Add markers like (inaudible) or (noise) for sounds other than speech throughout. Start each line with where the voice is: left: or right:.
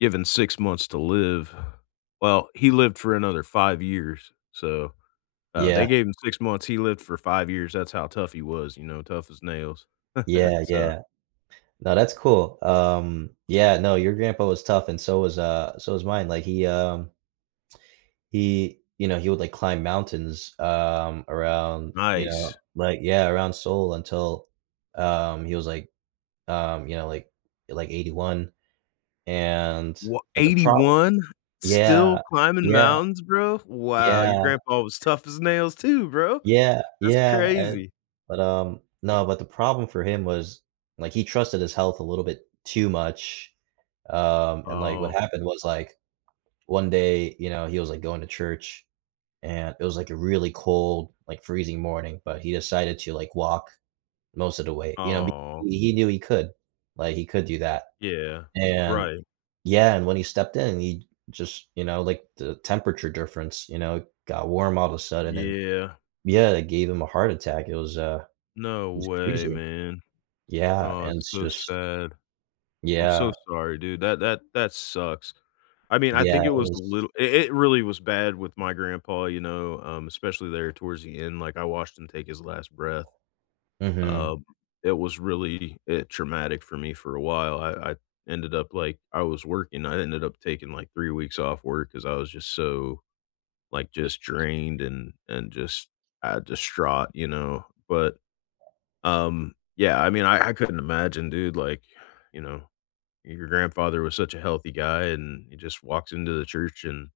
left: Given 6 months to live. Well, he lived for another 5 years, so, uh, they
right: Yeah.
left: gave him 6 months, he lived for 5 years, that's how tough he was, you know? Tough as nails. (chuckles)
right: Yeah,
left: So
right: yeah. No, that's cool, um, yeah no, your grandpa was tough and so was, uh so was mine, like, he, um he, you know he would, like, climb mountains, um, around, you know,
left: Nice.
right: like yeah, around Seoul until, um, he was, like um, you know, like like 81. And
left: Wha
right: but the
left: eighty
right: problem
left: one? Still
right: yeah,
left: climbing
right: yeah.
left: mountains, bro? Wow, your
right: Yeah.
left: grandpa was tough as nails too, bro.
right: Yeah,
left: That's
right: yeah, and
left: crazy.
right: but, um no, but the problem for him was, like, he trusted his health a little bit too much, um, and, like, what
left: Oh.
right: happened was, like, one day, you know, he was, like, going to church and it was, like, a really cold, like, freezing morning, but he decided to, like, walk most of the way, you know,
left: Oh.
right: he knew he could, like, he could do that.
left: Yeah,
right: And
left: right.
right: yeah, and when he stepped in, he just you know, like, the temperature difference, you know, got warm all of a sudden and
left: Yeah.
right: yeah, it gave him a heart attack, it was, uh
left: No
right: it was
left: way,
right: crazy.
left: man.
right: Yeah,
left: Oh,
right: and
left: it's
right: it's
left: so
right: just
left: sad. I'm so
right: Yeah.
left: sorry, dude, that that that sucks. I mean, I
right: Yeah,
left: think it
right: it
left: was a
right: was
left: little it it really was bad with my grandpa, you know, um, especially there towards the end, like, I watched him take his last breath.
right: Mhm.
left: Um, it was really i traumatic for me for a while, I I ended up like, I was working, I ended up taking, like, 3 weeks off work 'cause I was just so like, just drained and and just, ah, distraught, you know? But, um, yeah, I mean, I I couldn't imagine, dude, like you know, your grandfather was such a healthy guy and he just walks into the church and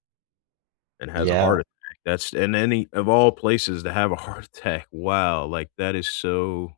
left: and has a
right: Yeah.
left: heart attack, that's in any of all places to have a heart attack, wow, like, that is so